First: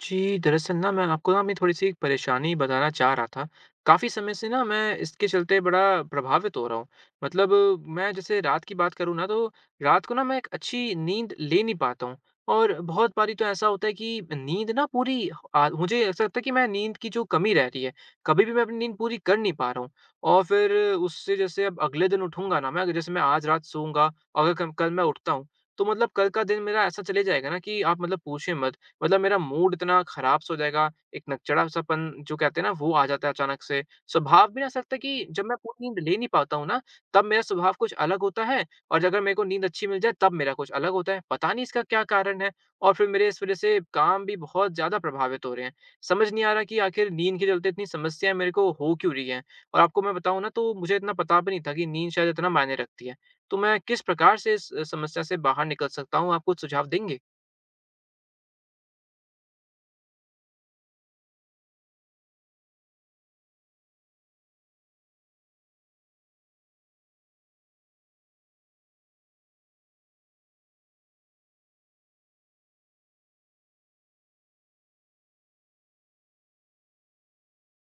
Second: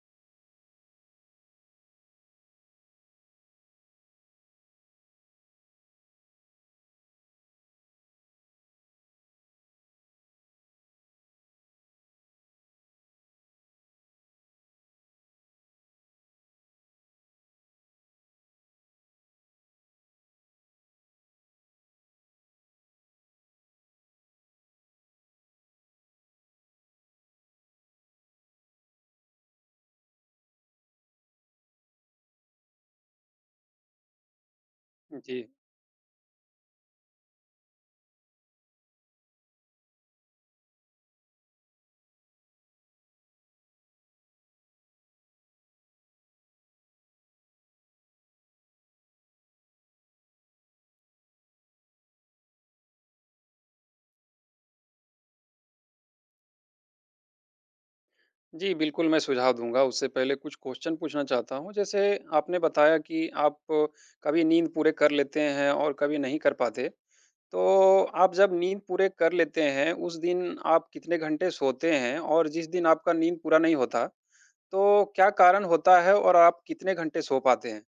जी, दरअसल ना मैं आपको ना अपनी थोड़ी-सी परेशानी बताना चाह रहा था। काफ़ी समय से ना मैं इसके चलते बड़ा प्रभावित हो रहा हूँ। मतलब मैं जैसे रात की बात करूँ ना तो रात को ना मैं एक अच्छी नींद ले नहीं पाता हूँ और बहुत बारी तो ऐसा होता है कि नींद ना पूरी अ, मुझे ऐसा लगता है कि मैं नींद की जो कमी रह रही है, कभी भी मैं अपनी नींद पूरी कर नहीं पा रहा हूँ। और फिर उससे जैसे अब अगले दिन उठूँगा ना मैं अगर जैसे मैं आज रात सोऊँगा, अगर कम कल मैं उठता हूँ, तो मतलब कल का दिन मेरा ऐसा चले जाएगा ना कि आप मतलब पूछिए मत। मतलब मेरा मूड इतना खराब सा हो जाएगा, एक नकचढ़ा-सापन जो कहते हैं ना वो आ जाता है अचानक से। स्वभाव भी ना ऐसा लगता है कि जब जी। मैं पूरी नींद ले नहीं पाता हूँ ना, तब मेरा स्वभाव कुछ अलग होता है और अगर मेरे को नींद अच्छी मिल जाए तब मेरा कुछ अलग होता है। पता नहीं इसका क्या कारण है? और फिर मेरे इस वज़ह से काम भी बहुत ज़्यादा प्रभावित हो रहे हैं। समझ नहीं आ रहा कि आखिर नींद के चलते इतनी समस्याएँ मेरे को हो क्यों रही हैं? और आपको मैं बताऊँ ना तो मुझे इतना पता भी नहीं था कि नींद शायद इतना मायने रखती है। तो मैं किस प्रकार से इस समस्या से बाहर निकल सकता हूँ? आप कुछ सुझाव देंगे? जी, बिल्कुल मैं सुझाव दूँगा, उससे पहले कुछ क्वेश्चन पूछना चाहता हूँ। जैसे आपने बताया कि आप कभी नींद पूरे कर लेते हैं और कभी नहीं कर पाते। तो आप जब नींद पूरे कर लेते हैं, उस दिन आप कितने घंटे सोते हैं? और जिस दिन आपका नींद पूरा नहीं होता, तो क्या कारण होता है और आप कितने घंटे सो पाते हैं?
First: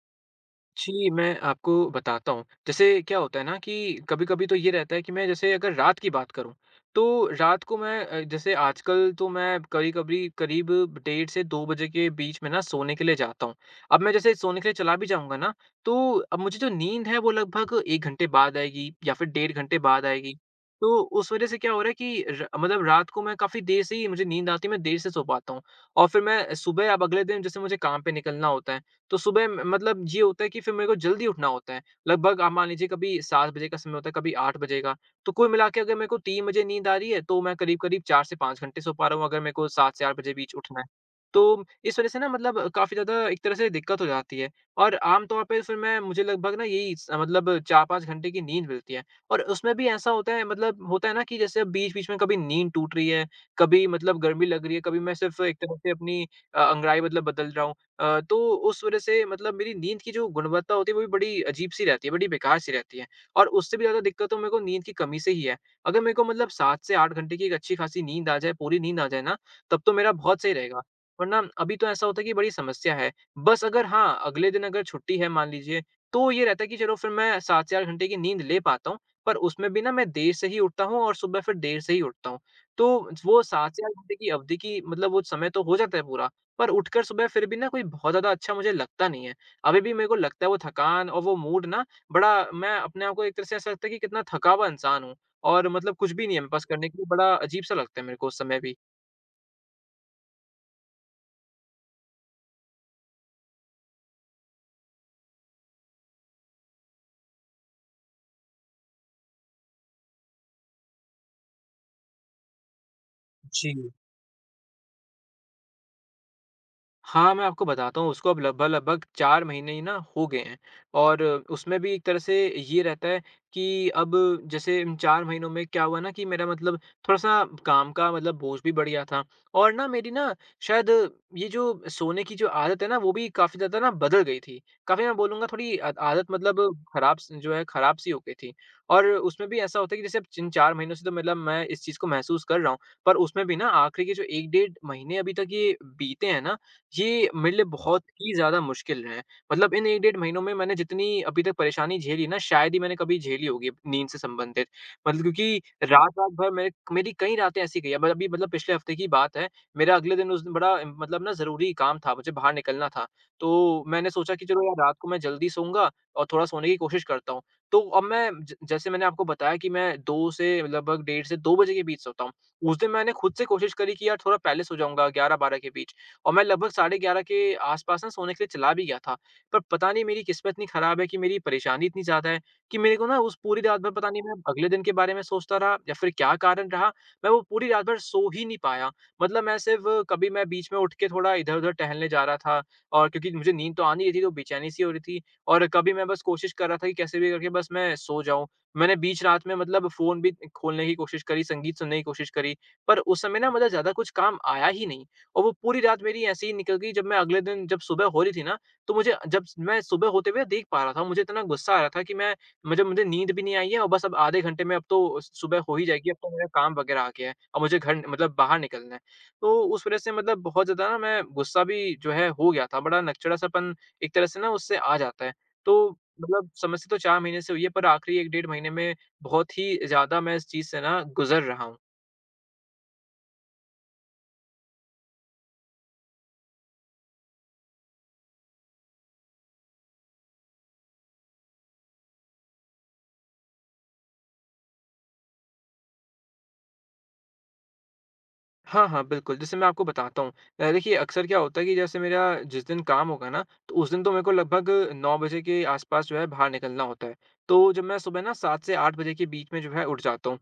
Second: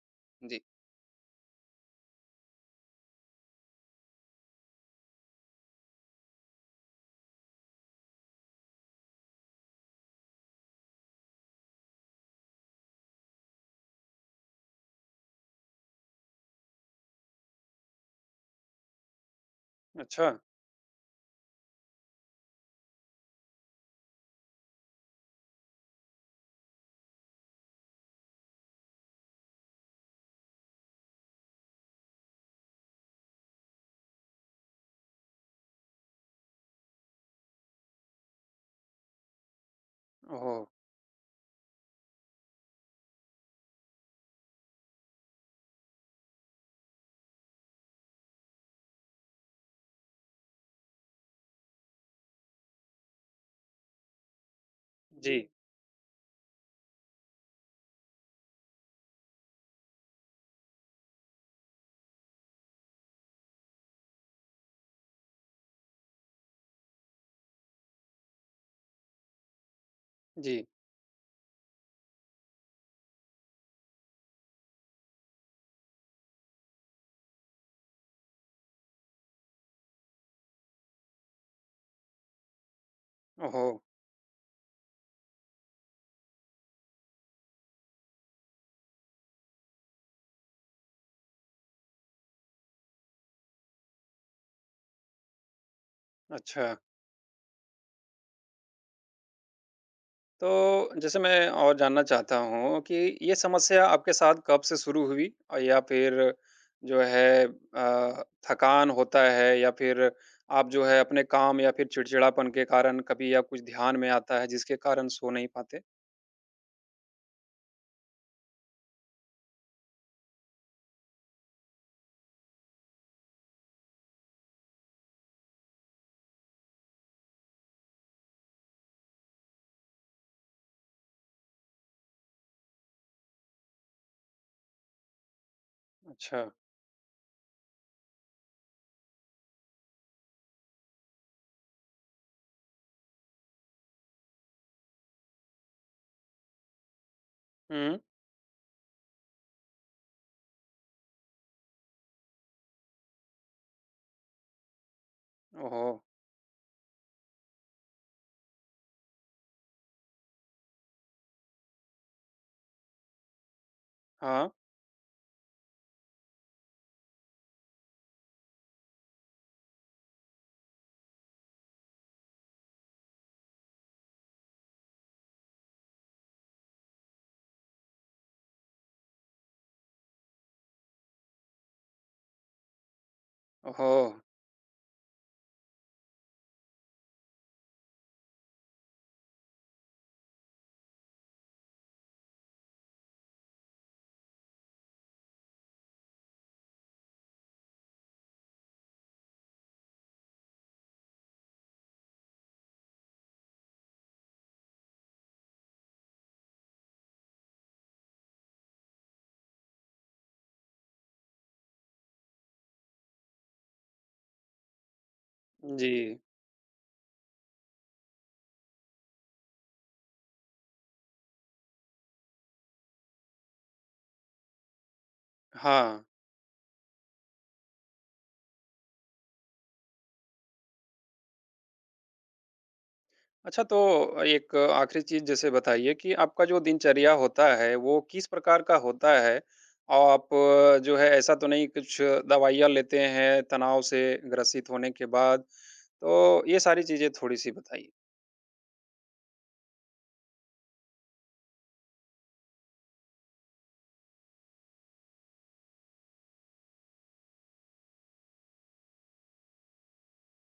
जी। जी, मैं आपको बताता हूँ। जैसे क्या होता है ना कि कभी-कभी तो ये रहता है कि मैं जैसे अगर रात की बात करूँ, तो रात को मैं जैसे आजकल तो मैं कभी-कभी करीब डेढ़ से 2 बजे के बीच में ना सोने के लिए जाता हूँ। अब मैं जैसे सोने के लिए चला भी जाऊँगा ना, तो अब मुझे जो नींद है वो लगभग 1 घंटे बाद आएगी या फिर डेढ़ घंटे बाद अच्छा। आएगी। तो उस वज़ह से क्या हो रहा है कि र मतलब रात को मैं काफ़ी देर से ही मुझे नींद आती है, मैं देर से सो पाता हूँ। और फिर मैं सुबह अब अगले दिन जैसे मुझे काम पे निकलना होता है तो सुबह म मतलब ये होता है कि फिर मेरे को जल्दी उठना होता है। लगभग आप मान लीजिए कभी 7 बजे का समय होता है, कभी 8 बजे का। तो कुल मिला के अगर मेरे को 3 बजे नींद आ रही है, तो मैं करीब-करीब 4 से 5 घंटे सो पा रहा हूँ, अगर मेरे को 7 से 8 बजे बीच ओह! उठना है। तो इस वज़ह से ना मतलब काफ़ी ज़्यादा एक तरह से दिक्कत हो जाती है और आम तौर पे फिर मैं मुझे लगभग ना यही स मतलब 4-5 घंटे की नींद मिलती है और उसमें भी ऐसा होता है मतलब होता है ना कि जैसे बीच-बीच में कभी नींद टूट रही है, कभी मतलब गर्मी लग रही है, कभी मैं जी, सिर्फ़ एक तरह से अपनी अंगड़ाई मतलब बदल रहा हूँ। तो उस वज़ह से मतलब मेरी नींद की जो गुणवत्ता होती है, वो भी बड़ी अजीब-सी रहती है, बड़ी बेकार-सी रहती है। और उससे भी ज़्यादा दिक्कत तो मेरे को नींद की कमी से ही है। अगर मेरे को मतलब 7 से 8 घंटे की एक अच्छी-खासी नींद आ जाए, पूरी नींद आ जाए ना, तब तो मेरा बहुत सही जी। रहेगा। वरना अभी तो ऐसा होता है कि बड़ी समस्या है। बस अगर हाँ, अगले दिन अगर छुट्टी है मान लीजिए, तो ये रहता है कि चलो फिर मैं 7 से 8 घंटे की नींद ले पाता हूँ, पर उसमें भी ना मैं देर से ही उठता हूँ और सुबह फिर देर से ही उठता हूँ। तो वो ओह! 7 से 8 घंटे की अवधि की मतलब वो समय तो हो जाता है पूरा, पर उठकर सुबह फिर भी ना कोई बहुत ज़्यादा अच्छा मुझे लगता नहीं है। अभी भी मेरे को लगता है वो थकान और वो मूड ना बड़ा मैं अपने आप को एक तरह से ऐसा लगता है कि कितना थका हुआ इंसान हूँ और मतलब कुछ भी नहीं है मेरे पास अच्छा। करने के लिए बड़ा अजीब-सा लगता है मेरे को उस समय भी। तो जैसे मैं और जानना चाहता हूँ कि ये समस्या आपके साथ कब से शुरू हुई? और या फिर जो है थकान होता है या फिर आप जो है अपने काम या फिर चिड़चिड़ापन के कारण कभी या कुछ जी। ध्यान में आता है जिसके कारण सो नहीं पाते? हाँ, मैं आपको बताता हूँ उसको अब लगभग-लगभग 4 महीने ही ना हो गए हैं और उसमें भी एक तरह से ये रहता है कि अब जैसे इन 4 महीनों में क्या हुआ ना कि मेरा मतलब थोड़ा-सा काम का मतलब बोझ भी बढ़ गया था और ना मेरी ना शायद ये जो सोने की जो आदत है ना वो भी काफ़ी ज़्यादा ना बदल गई थी। काफ़ी मैं बोलूँगा थोड़ी आदत अच्छा। मतलब खराब स जो है खराब-सी हो गई थी और उसमें भी ऐसा होता है कि जैसे अब जिन 4 महीनों से तो मतलब मैं इस चीज़ को महसूस कर रहा हूँ, पर उसमें भी ना आखिरी के जो 1 डेढ़ महीने अभी तक ये बीते हैं ना ये मेरे लिए हुँ। बहुत ही ज़्यादा मुश्किल है। मतलब इन 1 डेढ़ महीनों में मैंने जितनी अभी तक परेशानी झेली ना, शायद ही मैंने कभी झेली होगी नींद से संबंधित। मतलब क्योंकि ओहो! रात-रात भर मेरे मेरी कई रातें ऐसी गई हैं। मैं अभी मतलब पिछले हफ़्ते की बात है। मेरा अगले दिन उस दिन बड़ा मतलब ना ज़रूरी काम था, मुझे बाहर निकलना था। तो मैंने सोचा कि हाँ। चलो यार रात को मैं जल्दी सोऊँगा और थोड़ा सोने की कोशिश करता हूँ। तो अब मैं ज जैसे मैंने आपको बताया कि मैं 2 से लगभग डेढ़ से 2 बजे के बीच सोता हूँ। उस दिन मैंने खुद से कोशिश करी कि यार थोड़ा पहले सो जाऊँगा 11-12 के बीच। और मैं लगभग साढ़े 11 के आस-पास ना सोने के लिए चला भी गया था। पर पता नहीं मेरी किस्मत इतनी खराब है कि मेरी परेशानी इतनी ज़्यादा है कि मेरे को ना उस पूरी रात भर ओहो! पता नहीं मैं अगले दिन के बारे में सोचता रहा या फिर क्या कारण रहा, मैं वो पूरी रात भर सो ही नहीं पाया। मतलब मैं सिर्फ़ कभी मैं बीच में उठ के थोड़ा इधर-उधर टहलने जा रहा था और क्योंकि मुझे नींद तो आ नहीं रही थी, तो बेचैनी-सी हो रही थी और कभी मैं बस कोशिश कर रहा था कि कैसे भी करके बस मैं सो जाऊँ। मैंने बीच रात में मतलब फ़ोन भी खोलने की कोशिश करी, संगीत सुनने की कोशिश करी, पर उस समय ना मतलब ज़्यादा कुछ काम आया ही नहीं। और वो पूरी रात मेरी ऐसे ही निकल गई जब मैं अगले दिन जब सुबह हो रही थी ना तो मुझे जब मैं सुबह होते हुए देख पा रहा था मुझे इतना गुस्सा आ रहा था कि मैं मुझे मुझे नींद भी नहीं आई है और बस अब आधे घंटे में अब तो सुबह हो ही जी। जाएगी अब तो मेरा काम वगैरह आ गया है अब मुझे घर मतलब बाहर निकलना है। तो उस वजह से मतलब बहुत ज्यादा ना मैं गुस्सा भी जो है हो गया था बड़ा नकचड़ासापन एक तरह से ना उससे आ जाता है। तो हाँ। मतलब समस्या तो चार महीने से हुई है पर आखिरी एक डेढ़ महीने में बहुत ही ज्यादा मैं इस चीज से ना गुजर रहा हूँ। अच्छा, तो एक आखिरी चीज़ जैसे बताइए कि आपका जो दिनचर्या होता है, वो किस प्रकार का होता है? आप जो है ऐसा तो नहीं कुछ दवाइयाँ लेते हैं तनाव से ग्रसित होने के बाद? तो ये सारी चीज़ें थोड़ी-सी बताइए। हाँ, हाँ, बिल्कुल, जैसे मैं आपको बताता हूँ देखिए अक्सर क्या होता है कि जैसे मेरा जिस दिन काम होगा ना, तो उस दिन तो मेरे को लगभग 9 बजे के आस-पास जो है बाहर निकलना होता है। तो जब मैं सुबह ना 7 से 8 बजे के बीच में जो है उठ जाता हूँ।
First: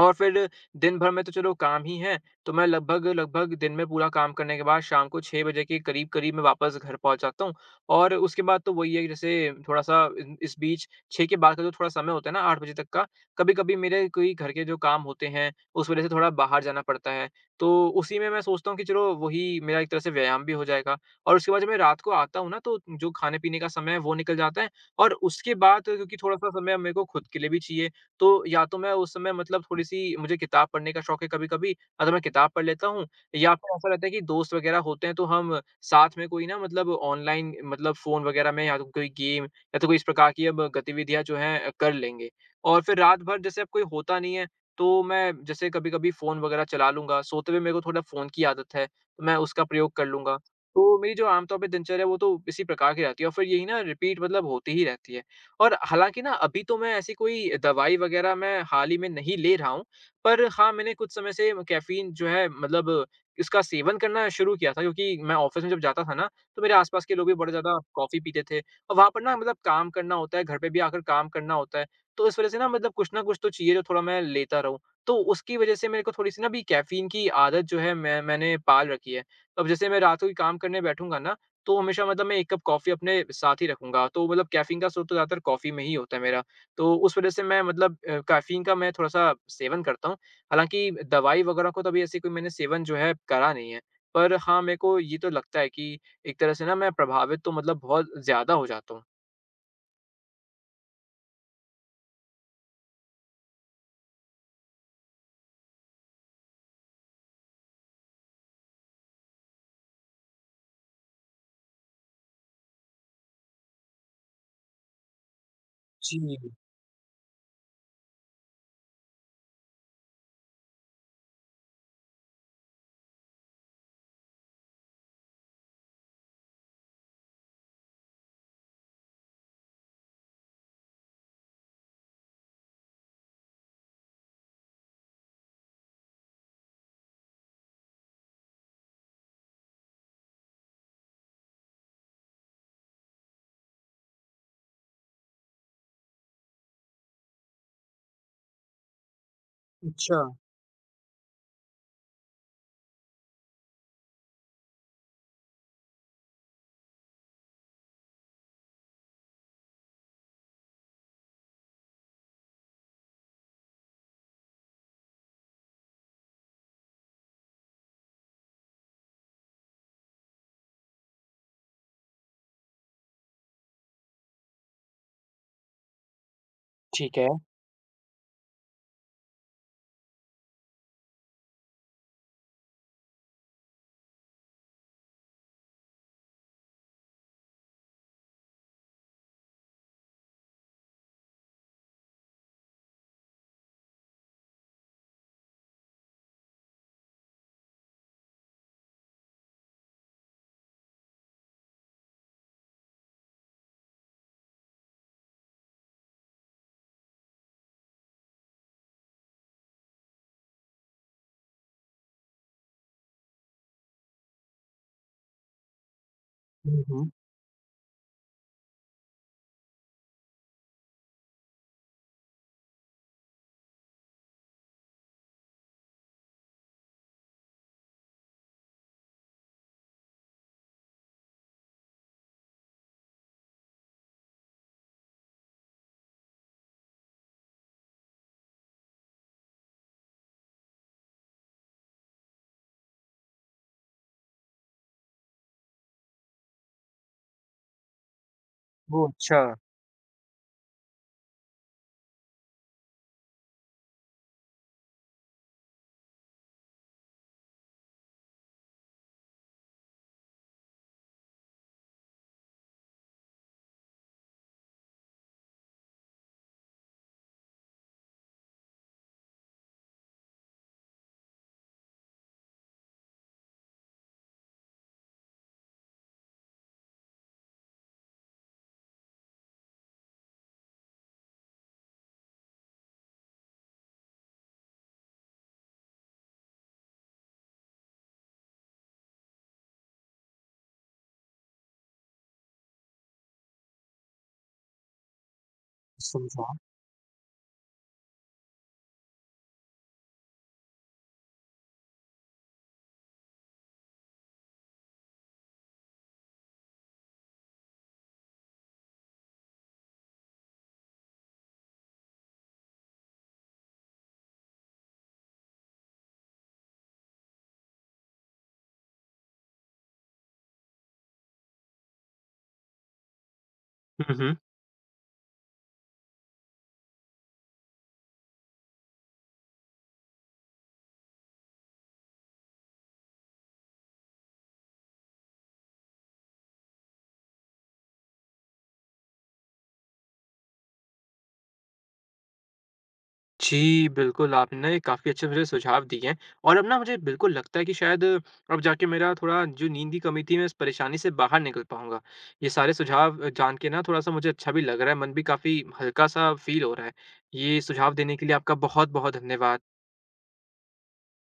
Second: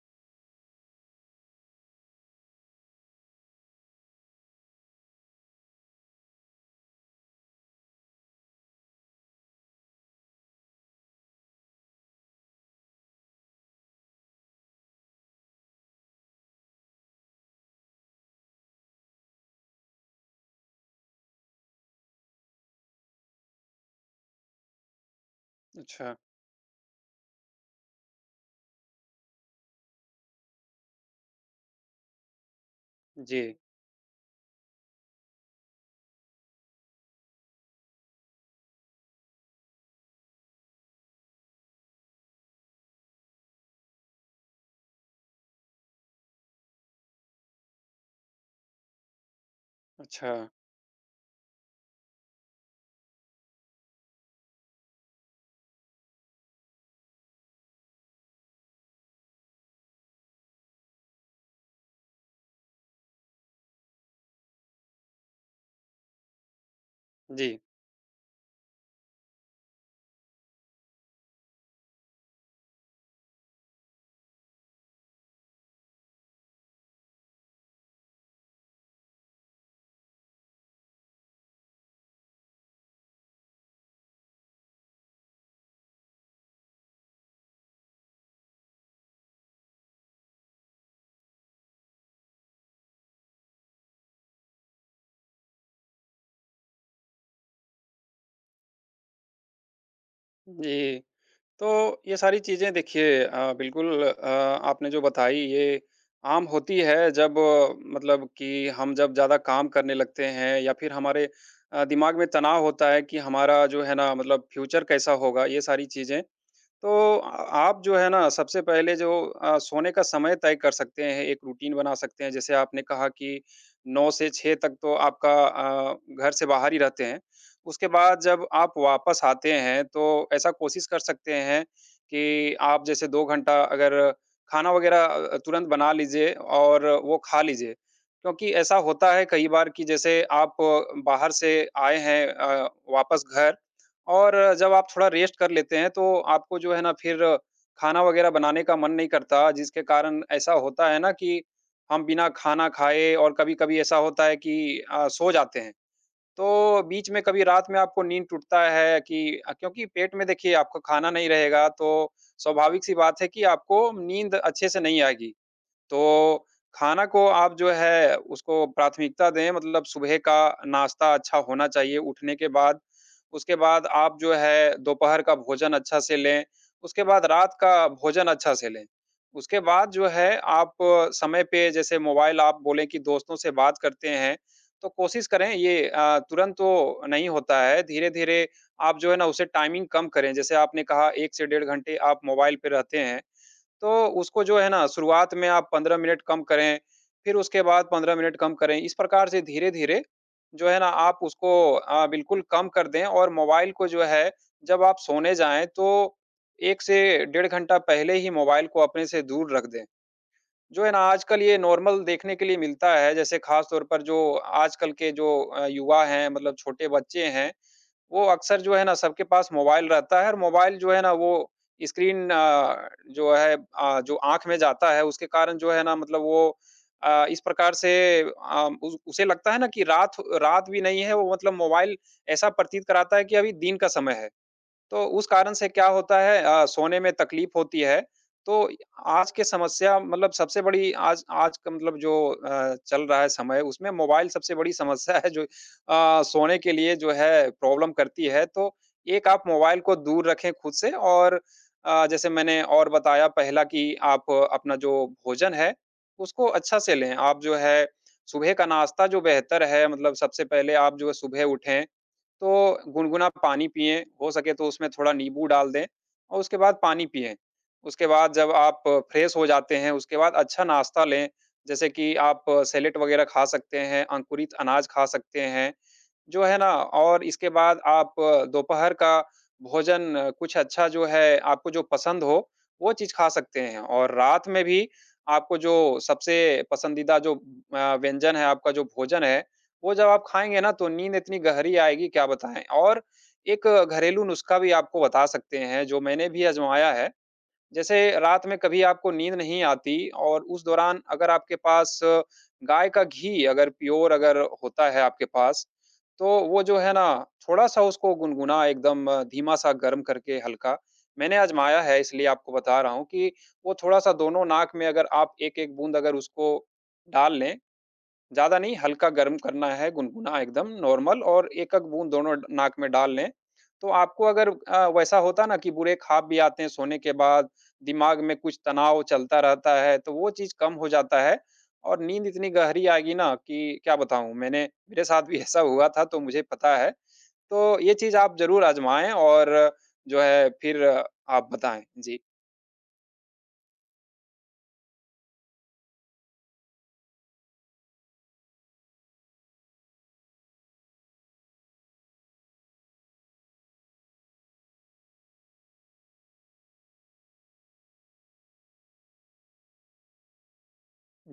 और फिर दिन भर में तो चलो काम ही है, तो मैं लगभग लगभग दिन में पूरा काम करने के बाद शाम को 6 बजे के करीब-करीब मैं वापस घर पहुँच जाता हूँ। और उसके बाद तो वही है कि जैसे थोड़ा-सा इन इस बीच 6 के बाद का जो थोड़ा समय होता है ना 8 बजे तक का, कभी-कभी मेरे कोई घर के जो काम होते हैं, उस वज़ह से थोड़ा बाहर जाना पड़ता है। तो उसी में मैं सोचता हूँ कि चलो वही मेरा एक तरह से व्यायाम भी हो जाएगा और उसके बाद जब मैं रात को आता हूँ ना तो जो खाने-पीने का समय है वो निकल जाता है और उसके बाद अच्छा, क्योंकि थोड़ा-सा समय मेरे को खुद के लिए भी चाहिए तो या तो मैं उस समय मतलब थोड़ी-सी मुझे किताब पढ़ने का शौक है कभी-कभी, हाँ, तो मैं किताब पढ़ लेता हूँ जी। या फिर ऐसा रहता है कि दोस्त वगैरह होते हैं तो हम साथ में कोई ना मतलब ऑनलाइन मतलब फ़ोन वगैरह में या तो कोई गेम या तो कोई इस प्रकार की अब गतिविधियाँ जो हैं कर लेंगे। और फिर रात भर जैसे अब कोई होता नहीं है, तो मैं जैसे कभी-कभी फ़ोन वगैरह चला लूँगा, सोते हुए मेरे को थोड़ा फ़ोन की आदत है, तो मैं उसका प्रयोग कर अच्छा, लूँगा। तो मेरी जो आम तौर पे दिनचर्या है वो तो इसी प्रकार की रहती है और फिर यही ना रिपीट मतलब होती ही रहती है। और हालाँकि ना अभी तो मैं ऐसी कोई दवाई वग़ैरह मैं हाल ही में नहीं ले रहा हूँ, पर हाँ, मैंने कुछ समय से कैफ़ीन जो है मतलब इसका सेवन करना शुरू किया था क्योंकि मैं ऑफ़िस में जब जाता था ना, तो मेरे आस-पास के लोग भी जी। बड़े ज़्यादा कॉफ़ी पीते थे और वहाँ पर ना मतलब काम करना होता है, घर पे भी आकर काम करना होता है। तो इस वज़ह से ना मतलब कुछ ना कुछ तो चाहिए जो थोड़ा मैं लेता रहूँ। तो उसकी वज़ह से मेरे को थोड़ी-सी ना अभी कैफ़ीन की आदत जो है मैंने पाल रखी है। अब जैसे मैं रात को भी काम करने बैठूँगा ना तो हमेशा मतलब मैं 1 कप कॉफ़ी अपने साथ ही रखूँगा। तो मतलब कैफ़ीन का स्रोत तो ज़्यादातर कॉफ़ी में ही होता है मेरा। तो उस वज़ह से मैं मतलब कैफ़ीन का मैं थोड़ा-सा सेवन करता हूँ। हालाँकि दवाई वग़ैरह को तो अभी ऐसे कोई मैंने सेवन जो है करा नहीं है। पर हाँ, मेरे को ये तो लगता है कि एक तरह से ना मैं प्रभावित तो मतलब बहुत ज़्यादा हो जाता हूँ। जी। तो ये सारी चीज़ें देखिए बिल्कुल आपने जो बताई ये आम होती है जब मतलब कि हम जब ज़्यादा काम करने लगते हैं या फिर हमारे दिमाग में तनाव होता है कि हमारा जो है ना मतलब फ्यूचर कैसा होगा ये सारी जी। चीज़ें तो अ, आप जो है ना सबसे पहले जो सोने का समय तय कर सकते हैं, एक रूटीन बना सकते हैं। जैसे आपने कहा कि 9 से 6 तक तो आपका घर से बाहर ही रहते हैं। उसके बाद जब आप वापस आते हैं तो ऐसा कोशिश कर सकते हैं कि आप जैसे 2 घंटा अगर खाना वगैरह तुरंत बना लीजिए और वो खा लीजिए। क्योंकि ऐसा होता है कई बार कि जैसे आप बाहर से आए हैं वापस घर और जब आप थोड़ा रेस्ट कर लेते हैं तो आपको जो है ना फिर खाना वगैरह बनाने का मन नहीं करता, जिसके अच्छा। कारण ऐसा होता है ना कि हम बिना खाना खाए और कभी-कभी ऐसा होता है कि सो जाते हैं। तो बीच में कभी रात में आपको नींद टूटता है कि क्योंकि पेट में देखिए आपका खाना नहीं रहेगा तो स्वाभाविक सी बात है कि आपको नींद अच्छे से नहीं आएगी। तो खाना को आप जो है उसको प्राथमिकता दें मतलब सुबह का नाश्ता अच्छा होना चाहिए उठने के बाद। उसके बाद आप जो है दोपहर का भोजन अच्छा से लें, उसके ठीक बाद है। रात का भोजन अच्छा से लें। उसके बाद जो है आप समय पे जैसे मोबाइल आप बोलें कि दोस्तों से बात करते हैं, तो कोशिश करें ये तुरंत तो नहीं होता है, धीरे-धीरे आप जो है ना उसे टाइमिंग कम करें। जैसे आपने कहा 1 से डेढ़ घंटे आप मोबाइल पे रहते हैं। तो उसको जो है ना शुरुआत में आप 15 मिनट कम करें, फिर उसके बाद 15 मिनट कम करें। इस प्रकार से धीरे-धीरे जो है ना आप उसको बिल्कुल कम कर दें और मोबाइल को जो है जब आप सोने जाएँ तो 1 से डेढ़ घंटा पहले ही मोबाइल को अपने से दूर रख दें। जो है ना आजकल ये नॉर्मल देखने के लिए मिलता है जैसे ख़ास तौर पर जो आजकल के जो युवा हैं मतलब हुँ, छोटे हुँ। बच्चे हैं, वो अक्सर जो है ना सबके पास मोबाइल रहता है और मोबाइल जो है ना वो स्क्रीन जो है जो आँख में जाता है उसके कारण जो है ना मतलब वो इस प्रकार से उस उसे लगता है ना कि रात रात भी नहीं है वो मतलब मोबाइल ऐसा प्रतीत कराता है कि अभी दिन का समय है। तो उस कारण से क्या होता है सोने में तकलीफ होती है। तो आज की समस्या मतलब सबसे बड़ी आज आज का मतलब जो चल रहा है समय उसमें मोबाइल सबसे बड़ी समस्या है जो सोने के लिए जो है प्रॉब्लम करती है। तो ओह! एक अच्छा, आप मोबाइल को दूर रखें खुद से और जैसे मैंने और बताया पहला कि आप अपना जो भोजन है, उसको अच्छा से लें। आप जो है सुबह का नाश्ता जो बेहतर है मतलब सबसे पहले आप जो है सुबह उठें तो गुनगुना पानी पिएँ, हो सके तो उसमें थोड़ा नींबू डाल दें और उसके बाद पानी पिएँ। उसके बाद जब आप फ्रेश हो जाते हैं, उसके बाद अच्छा नाश्ता लें, जैसे कि आप सैलेड वगैरह खा सकते हैं, अंकुरित अनाज खा सकते हैं। जो है ना और इसके बाद आप दोपहर का भोजन कुछ अच्छा जो है आपको जो पसंद हो, वो चीज़ खा सकते हैं और रात में भी आपको जो सबसे पसंदीदा जो व्यंजन है, आपका जो भोजन है, वो जब आप खाएँगे ना तो नींद इतनी गहरी आएगी क्या बताएँ। और एक घरेलू नुस्खा भी आपको बता सकते हैं जो मैंने भी समझा। आज़माया है। जैसे रात में कभी आपको नींद नहीं आती और उस दौरान अगर आपके पास गाय का घी अगर प्योर अगर होता है आपके पास, तो वो जो है ना थोड़ा-सा उसको गुनगुना एकदम धीमा-सा गर्म करके हल्का, मैंने आज़माया है इसलिए आपको बता रहा हूँ कि वो थोड़ा-सा दोनों नाक में अगर आप एक-एक बूँद अगर उसको डाल लें, ज़्यादा नहीं, हल्का गर्म करना है, गुनगुना एकदम नॉर्मल और 1-1 बूँद दोनों ड नाक में डाल लें। तो हुँ, आपको हुँ। अगर वैसा होता ना कि बुरे ख्वाब भी आते हैं सोने के बाद, दिमाग में कुछ तनाव चलता रहता है, तो वो चीज़ कम हो जाता है और नींद इतनी गहरी आएगी ना कि क्या बताऊँ? मैंने मेरे साथ भी ऐसा हुआ था, तो मुझे पता है। तो ये चीज़ आप ज़रूर आज़माएँ और जो है फिर आप बताएँ। जी। जी, बिल्कुल, आपने ना ये काफ़ी अच्छे मुझे सुझाव दिए हैं और अब ना मुझे बिल्कुल लगता है कि शायद अब जाके मेरा थोड़ा जो नींद की कमी थी, मैं इस परेशानी से बाहर निकल पाऊँगा। ये सारे सुझाव जान के ना थोड़ा-सा मुझे अच्छा भी लग रहा है, मन भी काफ़ी हल्का-सा फ़ील हो रहा है। ये सुझाव देने के लिए आपका बहुत-बहुत धन्यवाद।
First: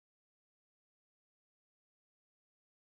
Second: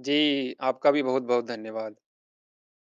जी, आपका भी बहुत-बहुत धन्यवाद।